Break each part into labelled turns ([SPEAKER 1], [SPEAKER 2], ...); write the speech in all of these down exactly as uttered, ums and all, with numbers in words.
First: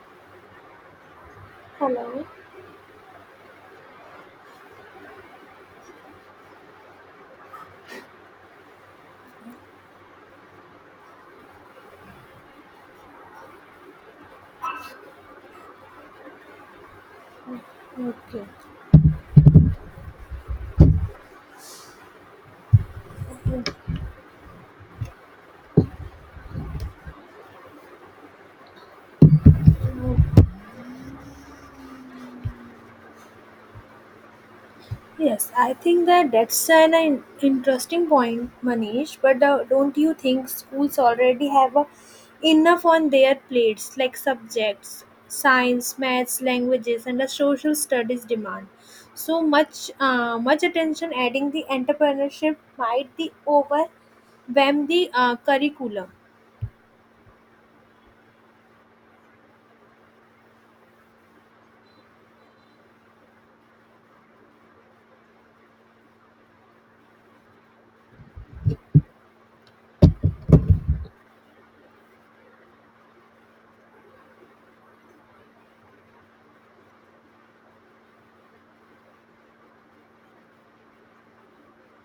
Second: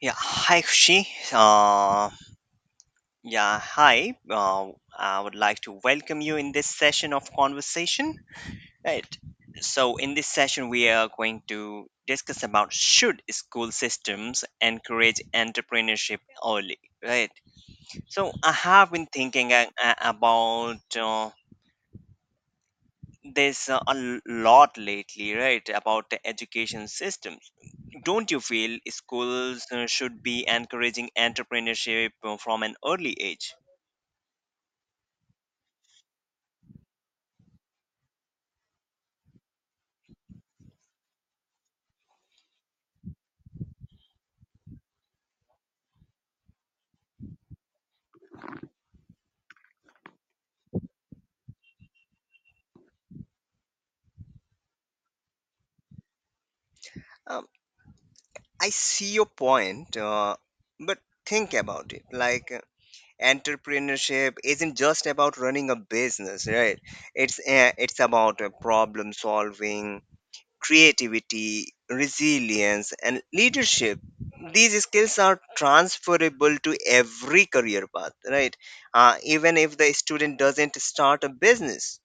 [SPEAKER 1] Yeah, hi Kushi. Uh,
[SPEAKER 2] Hello.
[SPEAKER 1] yeah, hi. Uh, I would like to welcome you in this session of conversation. Right. So, in this session, we are going to discuss about should school systems encourage entrepreneurship early, right? So,
[SPEAKER 2] Okay.
[SPEAKER 1] I have been thinking a- a- about uh, this uh, a l- lot lately, right? About the education systems. Don't you feel schools uh, should be encouraging entrepreneurship uh, from an early age?
[SPEAKER 2] Yes, I think that that's an in- interesting point, Manish. But uh, don't you think schools already have uh, enough on their plates, like subjects, science, maths, languages, and the social studies demand? So much, uh, much attention adding the entrepreneurship might the overwhelm the uh, curriculum.
[SPEAKER 1] Um, I see your point, uh, but think about it. Like, uh, entrepreneurship isn't just about running a business, right? It's uh, it's about uh, problem solving, creativity, resilience, and leadership. These skills are transferable to every career path, right? Uh, even if the student doesn't start a business.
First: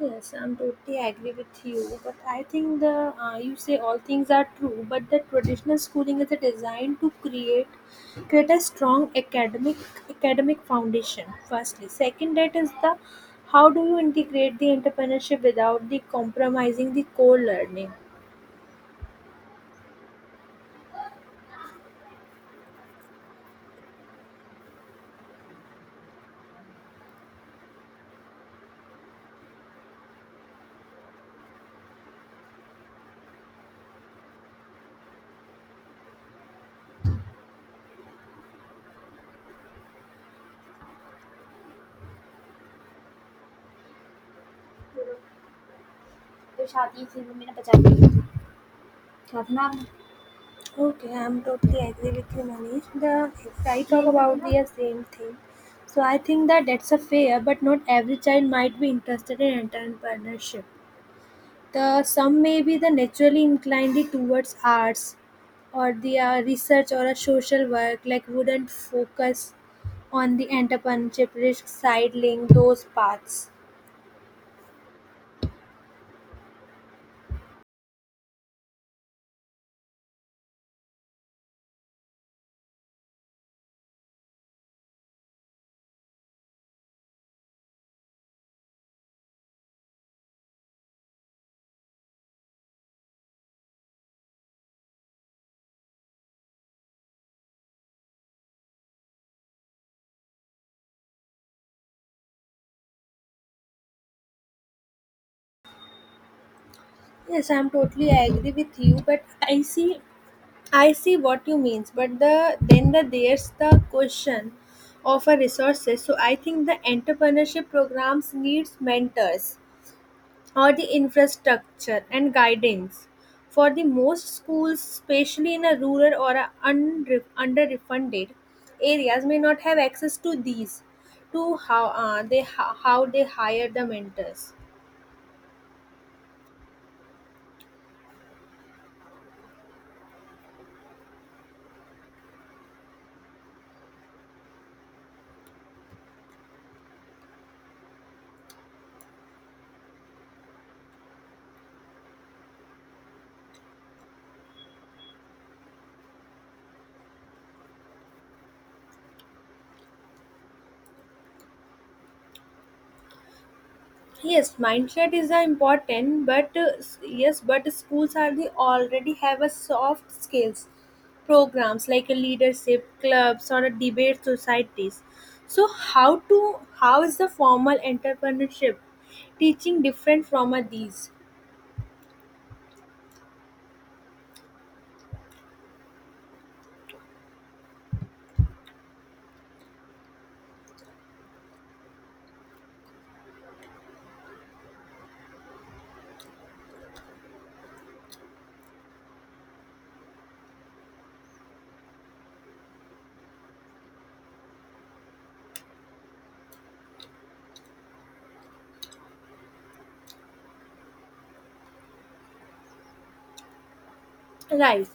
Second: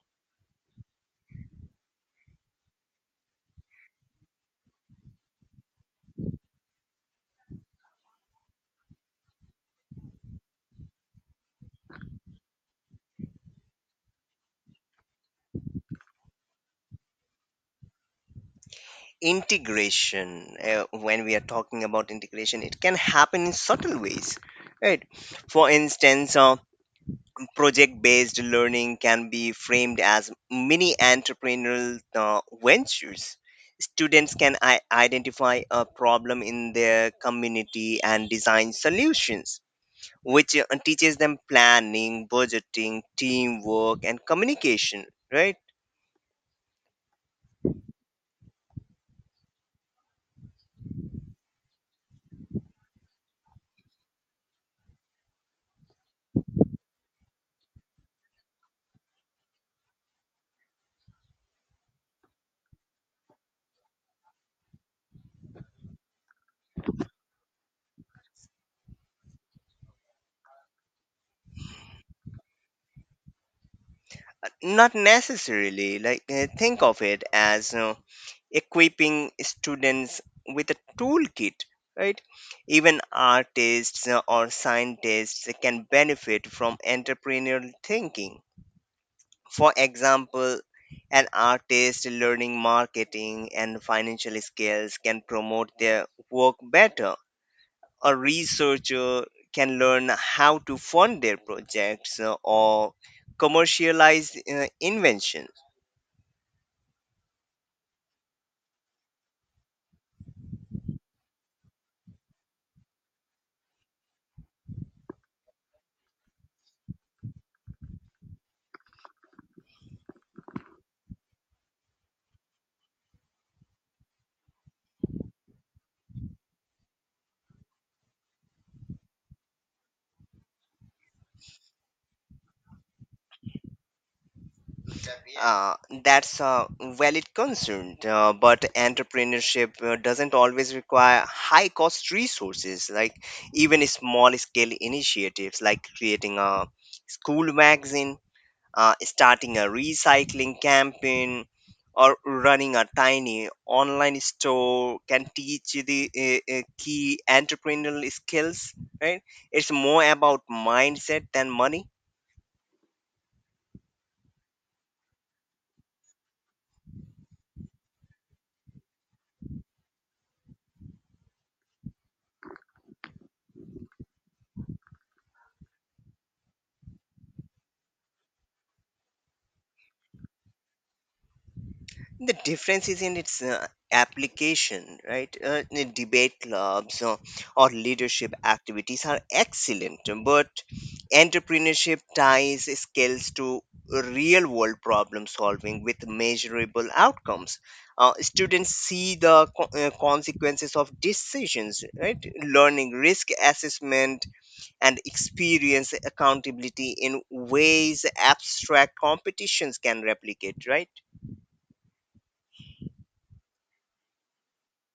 [SPEAKER 2] Yes, I'm totally agree with you. But I think the uh, you say all things are true, but the traditional schooling is a designed to create create a strong academic academic foundation. Firstly, second, that is the how do you integrate the entrepreneurship without the compromising the core learning?
[SPEAKER 1] Integration, uh, when we are talking about integration, it can happen in subtle ways, right? For instance, uh, project based learning can be framed as mini entrepreneurial uh, ventures. Students can I- identify a problem in their community and design solutions, which uh, teaches them planning, budgeting, teamwork and communication, right?
[SPEAKER 2] तो शादी film में ना बचा ली साधना. Okay, I'm totally agree with you, Manish. The if I talk about the same thing. So I think that that's a fair, but not every child might be interested in entrepreneurship. The some may be the naturally inclined towards arts, or the uh, research or a social work like wouldn't focus on the entrepreneurship risk sidling those paths.
[SPEAKER 1] Not necessarily. Like uh, think of it as you know, equipping students with a toolkit, right? Even artists uh, or scientists can benefit from entrepreneurial thinking. For example, an artist learning marketing and financial skills can promote their work better. A researcher can learn how to fund their projects, uh, or commercialize uh, invention.
[SPEAKER 2] Yes, I'm totally agree with you, but I see I see what you means, but the then the there's the question of a resources. So I think the entrepreneurship programs needs mentors or the infrastructure and guidance. For the most schools, especially in a rural or a unre- underfunded areas, may not have access to these. To how uh, they how how they hire the mentors.
[SPEAKER 1] Uh, that's a valid concern, uh, but entrepreneurship uh, doesn't always require high cost resources. Like, even small scale initiatives, like creating a school magazine, uh, starting a recycling campaign, or running a tiny online store, can teach you the uh, uh, key entrepreneurial skills. Right? It's more about mindset than money.
[SPEAKER 2] Yes, mindset is uh, important, but uh, s- yes, but schools are the already have a soft skills programs like a leadership clubs or a debate societies. So how to how is the formal entrepreneurship teaching different from uh, these?
[SPEAKER 1] The difference is in its uh, application, right? Uh, the debate clubs uh, or leadership activities are excellent, but entrepreneurship ties skills to real world problem solving with measurable outcomes. Uh, students see the co- uh, consequences of decisions, right? Learning risk assessment and experience accountability in ways abstract competitions can replicate, right?
[SPEAKER 2] Right.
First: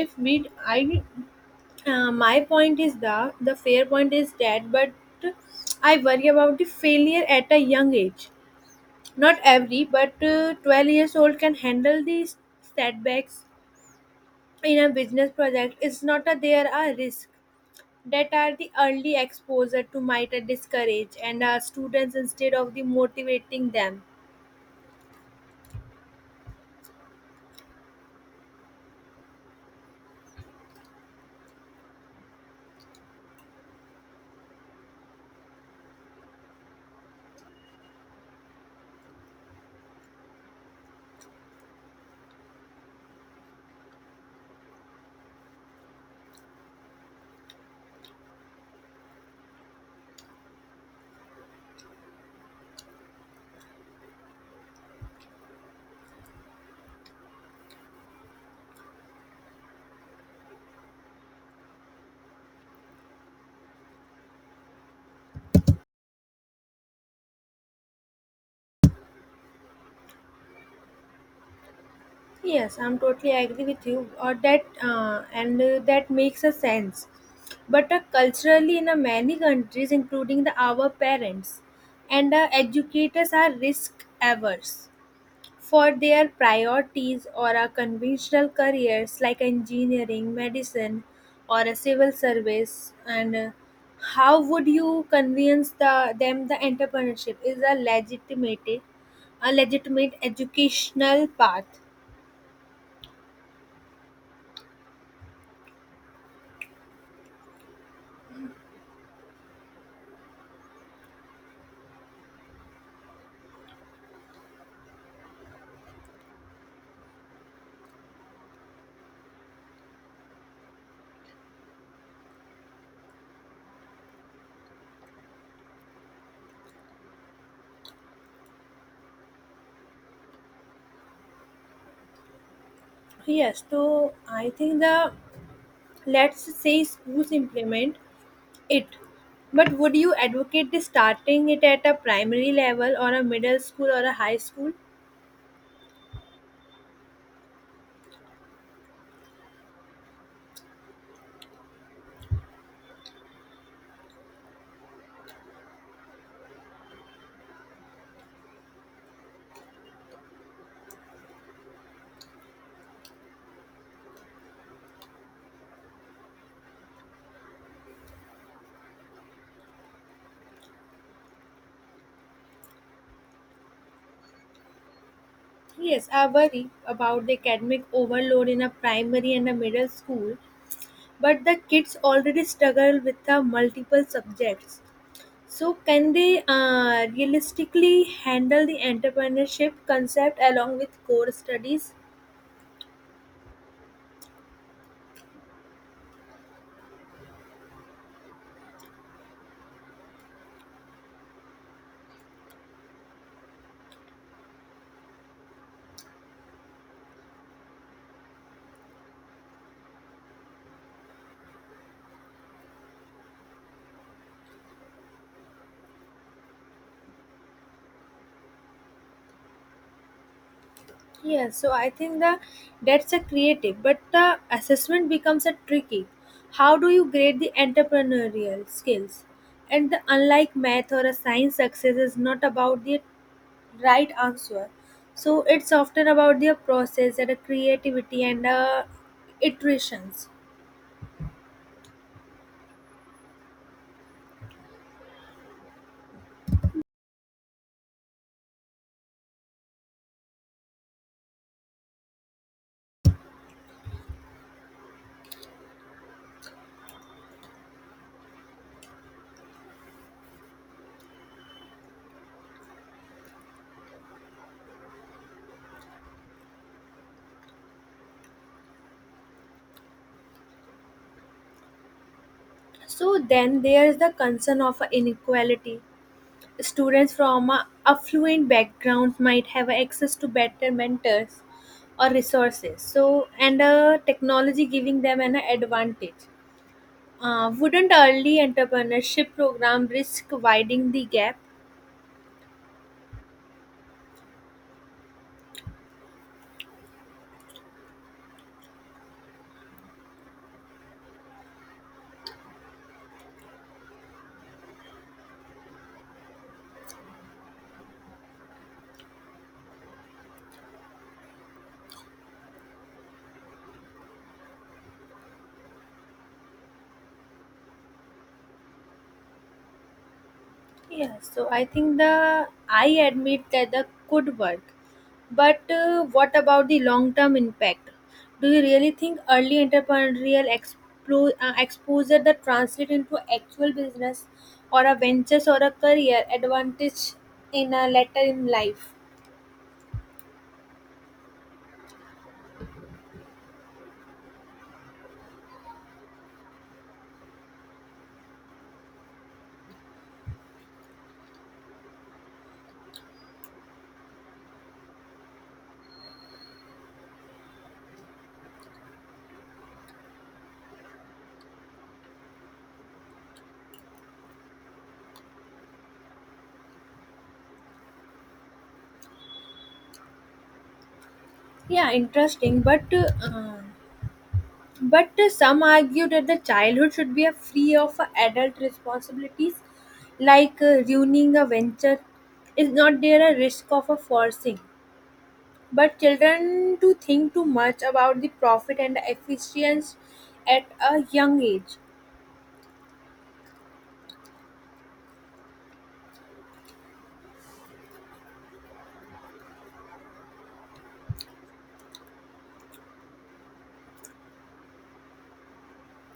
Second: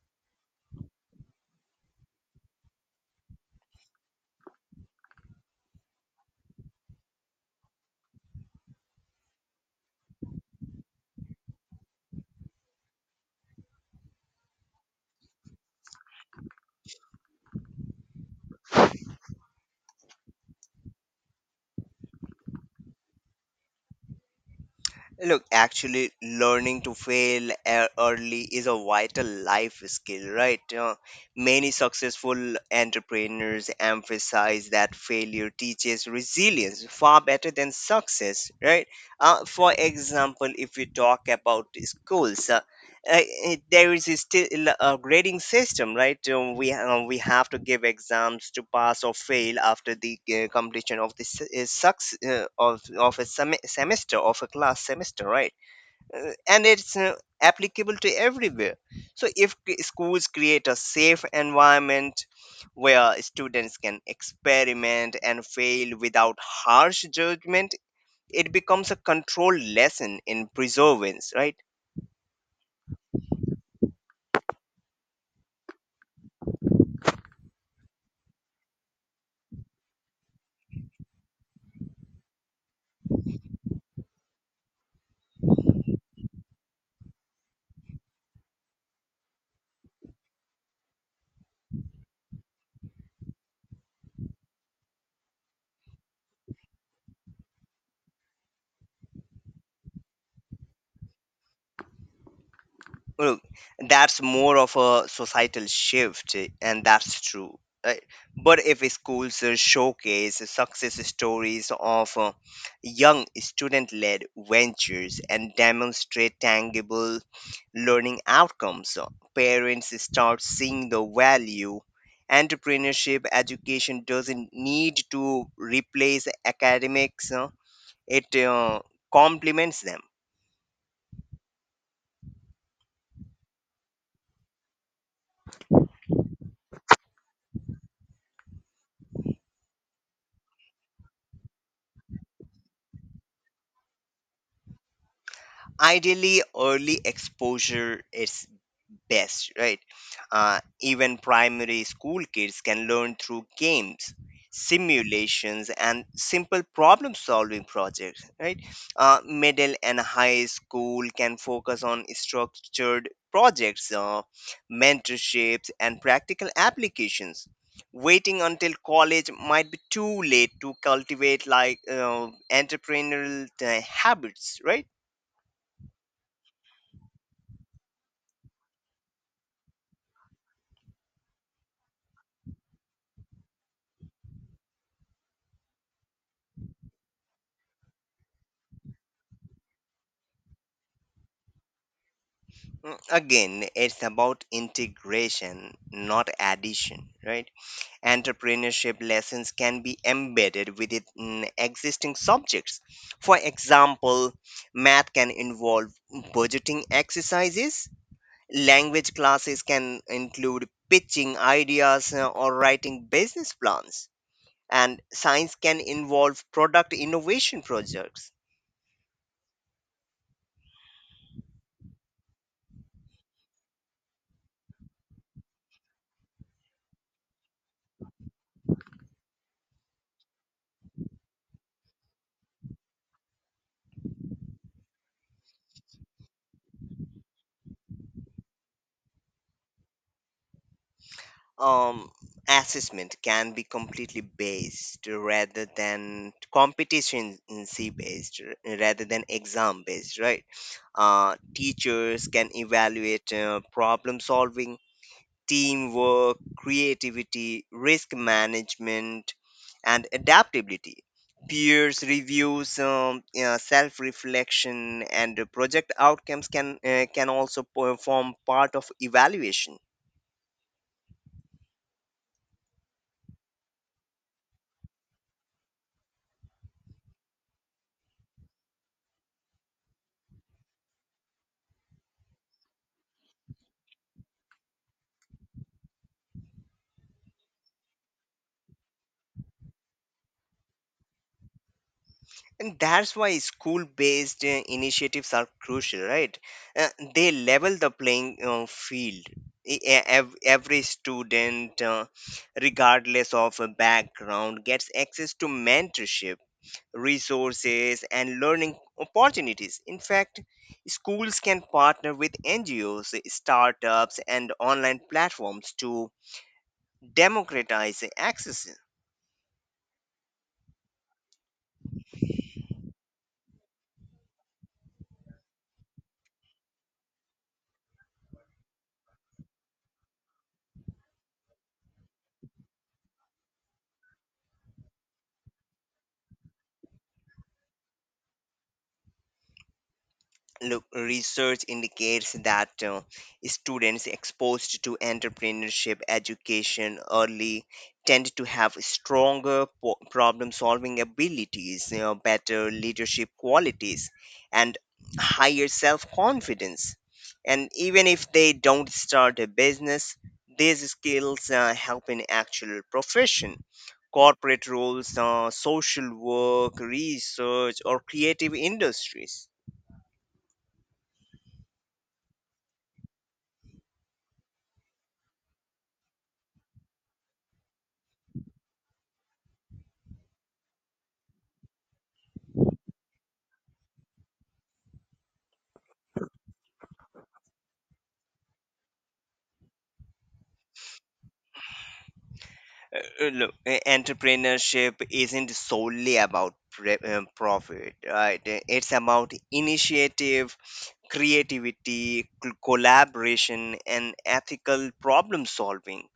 [SPEAKER 2] if we I uh, My point is the the fair point is that, but I worry about the failure at a young age. Not every, but uh, twelve years old can handle these setbacks in a business project. It's not that there are risks that are the early exposure to might discourage and our students instead of the motivating them.
[SPEAKER 1] Look, actually, learning to fail e- early is a vital life skill, right? Uh, many successful entrepreneurs emphasize that failure teaches resilience far better than success, right? Uh, for example, if we talk about schools, uh, uh, it- there is still a grading system, right? Um, we um, we have to give exams to pass or fail after the uh, completion of the s- uh, sucks uh, of of a sem- semester of a class semester, right? Uh, and it's uh, applicable to everywhere. So if c- schools create a safe environment where students can experiment and fail without harsh judgment, it becomes a controlled lesson in perseverance, right?
[SPEAKER 2] Yes, I'm totally agree with you or that, uh, and uh, that makes a sense. But uh, culturally in uh, many countries including the our parents and uh, educators are risk averse for their priorities or our conventional careers like engineering, medicine, or a civil service? And uh, how would you convince the them the entrepreneurship is a legitimate, a legitimate educational path?
[SPEAKER 1] Well, that's more of a societal shift, eh, and that's true. Right? But if schools uh, showcase success stories of uh, young student led ventures and demonstrate tangible learning outcomes, uh, parents start seeing the value. Entrepreneurship education doesn't need to replace academics, uh, it uh, complements them.
[SPEAKER 2] Yes, so I think the let's say schools implement it. But would you advocate the starting it at a primary level or a middle school or a high school?
[SPEAKER 1] Ideally, early exposure is best, right? Uh, even primary school kids can learn through games, simulations, and simple problem solving projects, right? Uh, middle and high school can focus on structured projects, uh, mentorships, and practical applications. Waiting until college might be too late to cultivate like uh, entrepreneurial uh, habits, right?
[SPEAKER 2] Yes, I worry about the academic overload in a primary and a middle school, but the kids already struggle with the multiple subjects. So, can they uh, realistically handle the entrepreneurship concept along with core studies?
[SPEAKER 1] Mm, Again, it's about integration, not addition, right? Entrepreneurship lessons can be embedded within mm, existing subjects. For example, math can involve budgeting exercises, language classes can include pitching ideas, uh, or writing business plans, and science can involve product innovation projects.
[SPEAKER 2] Yes, so I think the that's a creative, but the assessment becomes a tricky. How do you grade the entrepreneurial skills? And the unlike math or a science success is not about the right answer. So it's often about their process and the creativity and uh, iterations.
[SPEAKER 1] um, Assessment can be completely based rather than competition based, r- rather than exam based, right? Uh, teachers can evaluate uh, problem solving, teamwork, creativity, risk management, and adaptability. Peers reviews, um, uh, self reflection, and uh, project outcomes can, uh, can also perform part of evaluation.
[SPEAKER 2] So then there is the concern of inequality. Students from a affluent backgrounds might have access to better mentors or resources. So and uh, technology giving them an advantage. Uh, wouldn't early entrepreneurship program risk widening the gap?
[SPEAKER 1] And that's why school based initiatives are crucial, right? Uh, they level the playing uh, field. E- e- ev- Every student, uh, regardless of a background, gets access to mentorship, resources, and learning opportunities. In fact, schools can partner with N G Os, startups, and online platforms to democratize access.
[SPEAKER 2] Yeah, so I think the I admit that the could work, but uh, what about the long-term impact? Do you really think early entrepreneurial expo- uh, exposure that translate into actual business or a ventures or a career advantage in a later in life?
[SPEAKER 1] Look, research indicates that uh, students exposed to entrepreneurship education early tend to have stronger po- problem-solving abilities, you know, better leadership qualities, and higher self-confidence. And even if they don't start a business, these skills uh, help in actual profession, corporate roles, uh, social work, research, or creative industries.
[SPEAKER 2] Yeah, interesting, but uh, But uh, some argue that the childhood should be a free of uh, adult responsibilities, like uh, ruining a venture. Is not there a risk of a forcing? But children to think too much about the profit and the efficiency at a young age.
[SPEAKER 1] Uh, uh, look, uh, entrepreneurship isn't solely about pre- uh, profit, right? Uh, It's about initiative, creativity, cl- collaboration, and ethical problem solving.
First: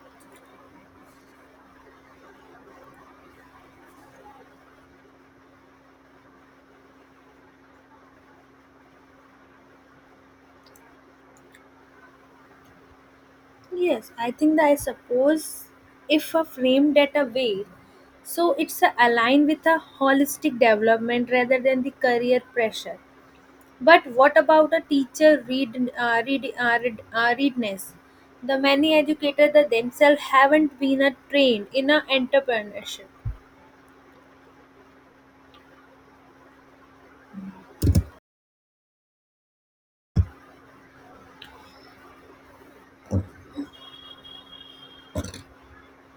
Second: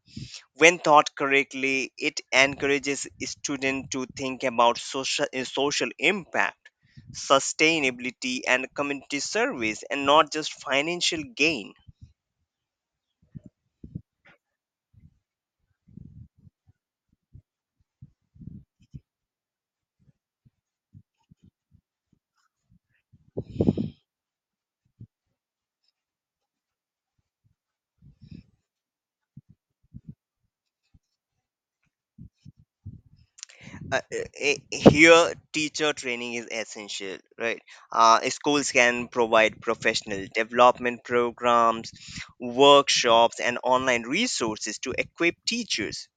[SPEAKER 1] When taught correctly, it encourages students to think about social, uh, social impact, sustainability, and community service, and not just financial gain.
[SPEAKER 2] Yes, I think that I suppose if uh, framed at a way, so it's uh, aligned with a holistic development rather than the career pressure. But what about a teacher read, uh, read, uh, read, uh, readiness? The many educators that themselves haven't been uh, trained in a entrepreneurship.
[SPEAKER 1] Uh, uh, here teacher training is essential, right? Uh, schools can provide professional development programs, workshops and online resources to equip teachers,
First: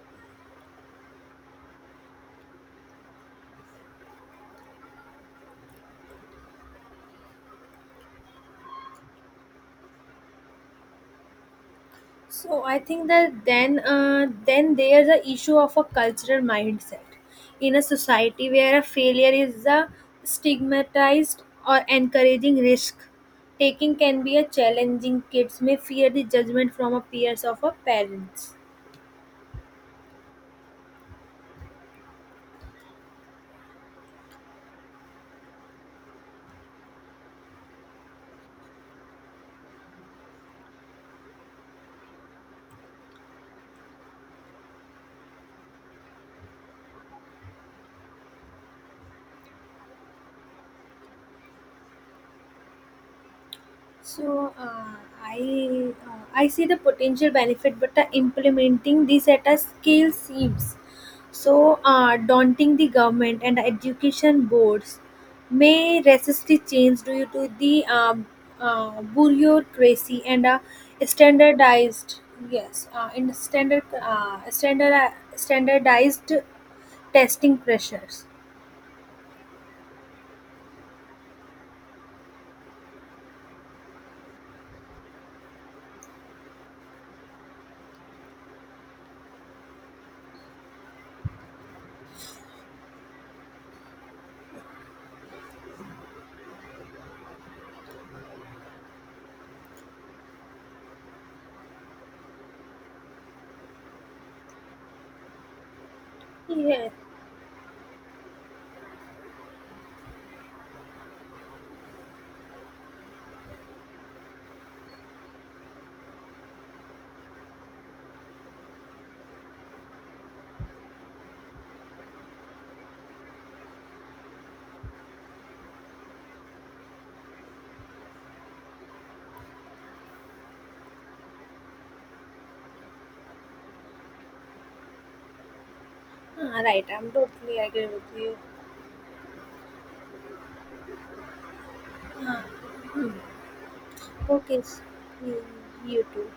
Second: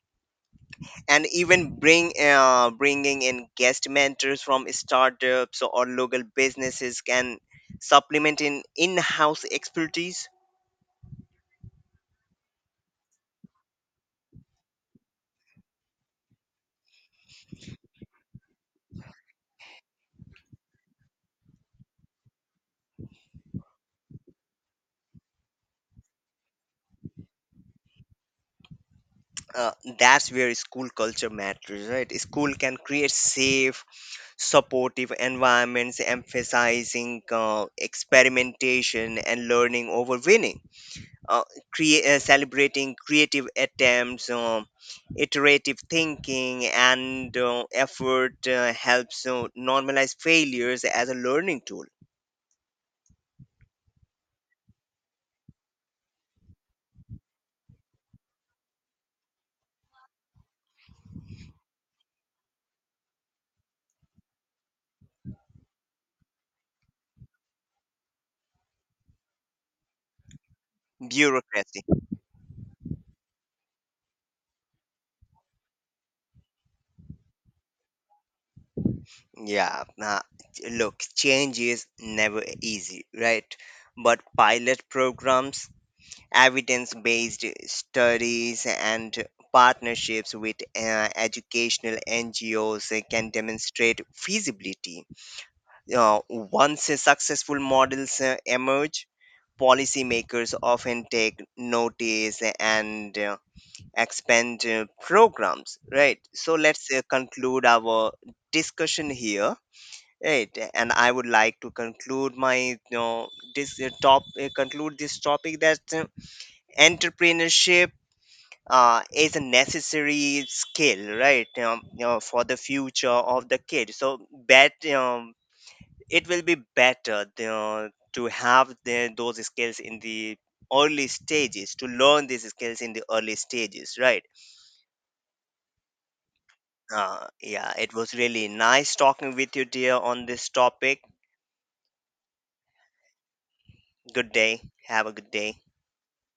[SPEAKER 1] and even bring uh, bringing in guest mentors from startups or local businesses can supplement in in-house expertise.
[SPEAKER 2] So I think that then uh, then there's a issue of a cultural mindset in a society where a failure is a stigmatized or encouraging risk. Taking can be a challenging. Kids may fear the judgment from a peers of a parents.
[SPEAKER 1] uh, that's where school culture matters, right? School can create safe, supportive environments, emphasizing uh, experimentation and learning over winning, uh, crea- uh, celebrating creative attempts, um iterative thinking, and uh, effort uh, helps uh, normalize failures as a learning tool.
[SPEAKER 2] So uh, I uh, I see the potential benefit, but uh, implementing this at a scale seems so uh, daunting. The government and education boards may resist the change due to the um, uh, bureaucracy and uh,
[SPEAKER 1] Bureaucracy.
[SPEAKER 2] standardized. Yes, uh, and standard uh, standard uh, standardized testing pressures.
[SPEAKER 1] Yeah. Nah, ch- look, change is never easy, right? But pilot programs, evidence based studies, and partnerships with uh, educational N G Os uh, can demonstrate feasibility. Uh, once uh, successful models uh, emerge, policymakers often take notice and uh, expand uh, programs, right? So
[SPEAKER 2] Yeah,
[SPEAKER 1] let's uh, conclude our discussion here. Right, and I would like to conclude my you know, this uh, top uh, conclude this topic that uh, entrepreneurship uh, is a necessary skill, right? Um, you know, for the future of the kid, so bet um, it will be better, you know, to have the, those skills in the early stages, to learn these skills in the early stages, right?
[SPEAKER 2] ah right. I'm
[SPEAKER 1] Uh,
[SPEAKER 2] totally
[SPEAKER 1] yeah,
[SPEAKER 2] agree
[SPEAKER 1] it
[SPEAKER 2] with
[SPEAKER 1] was
[SPEAKER 2] you.
[SPEAKER 1] really nice talking with you, dear, on this topic.
[SPEAKER 2] Uh,
[SPEAKER 1] Good
[SPEAKER 2] okay,
[SPEAKER 1] day.
[SPEAKER 2] s-
[SPEAKER 1] Have a good
[SPEAKER 2] you
[SPEAKER 1] day.
[SPEAKER 2] you too.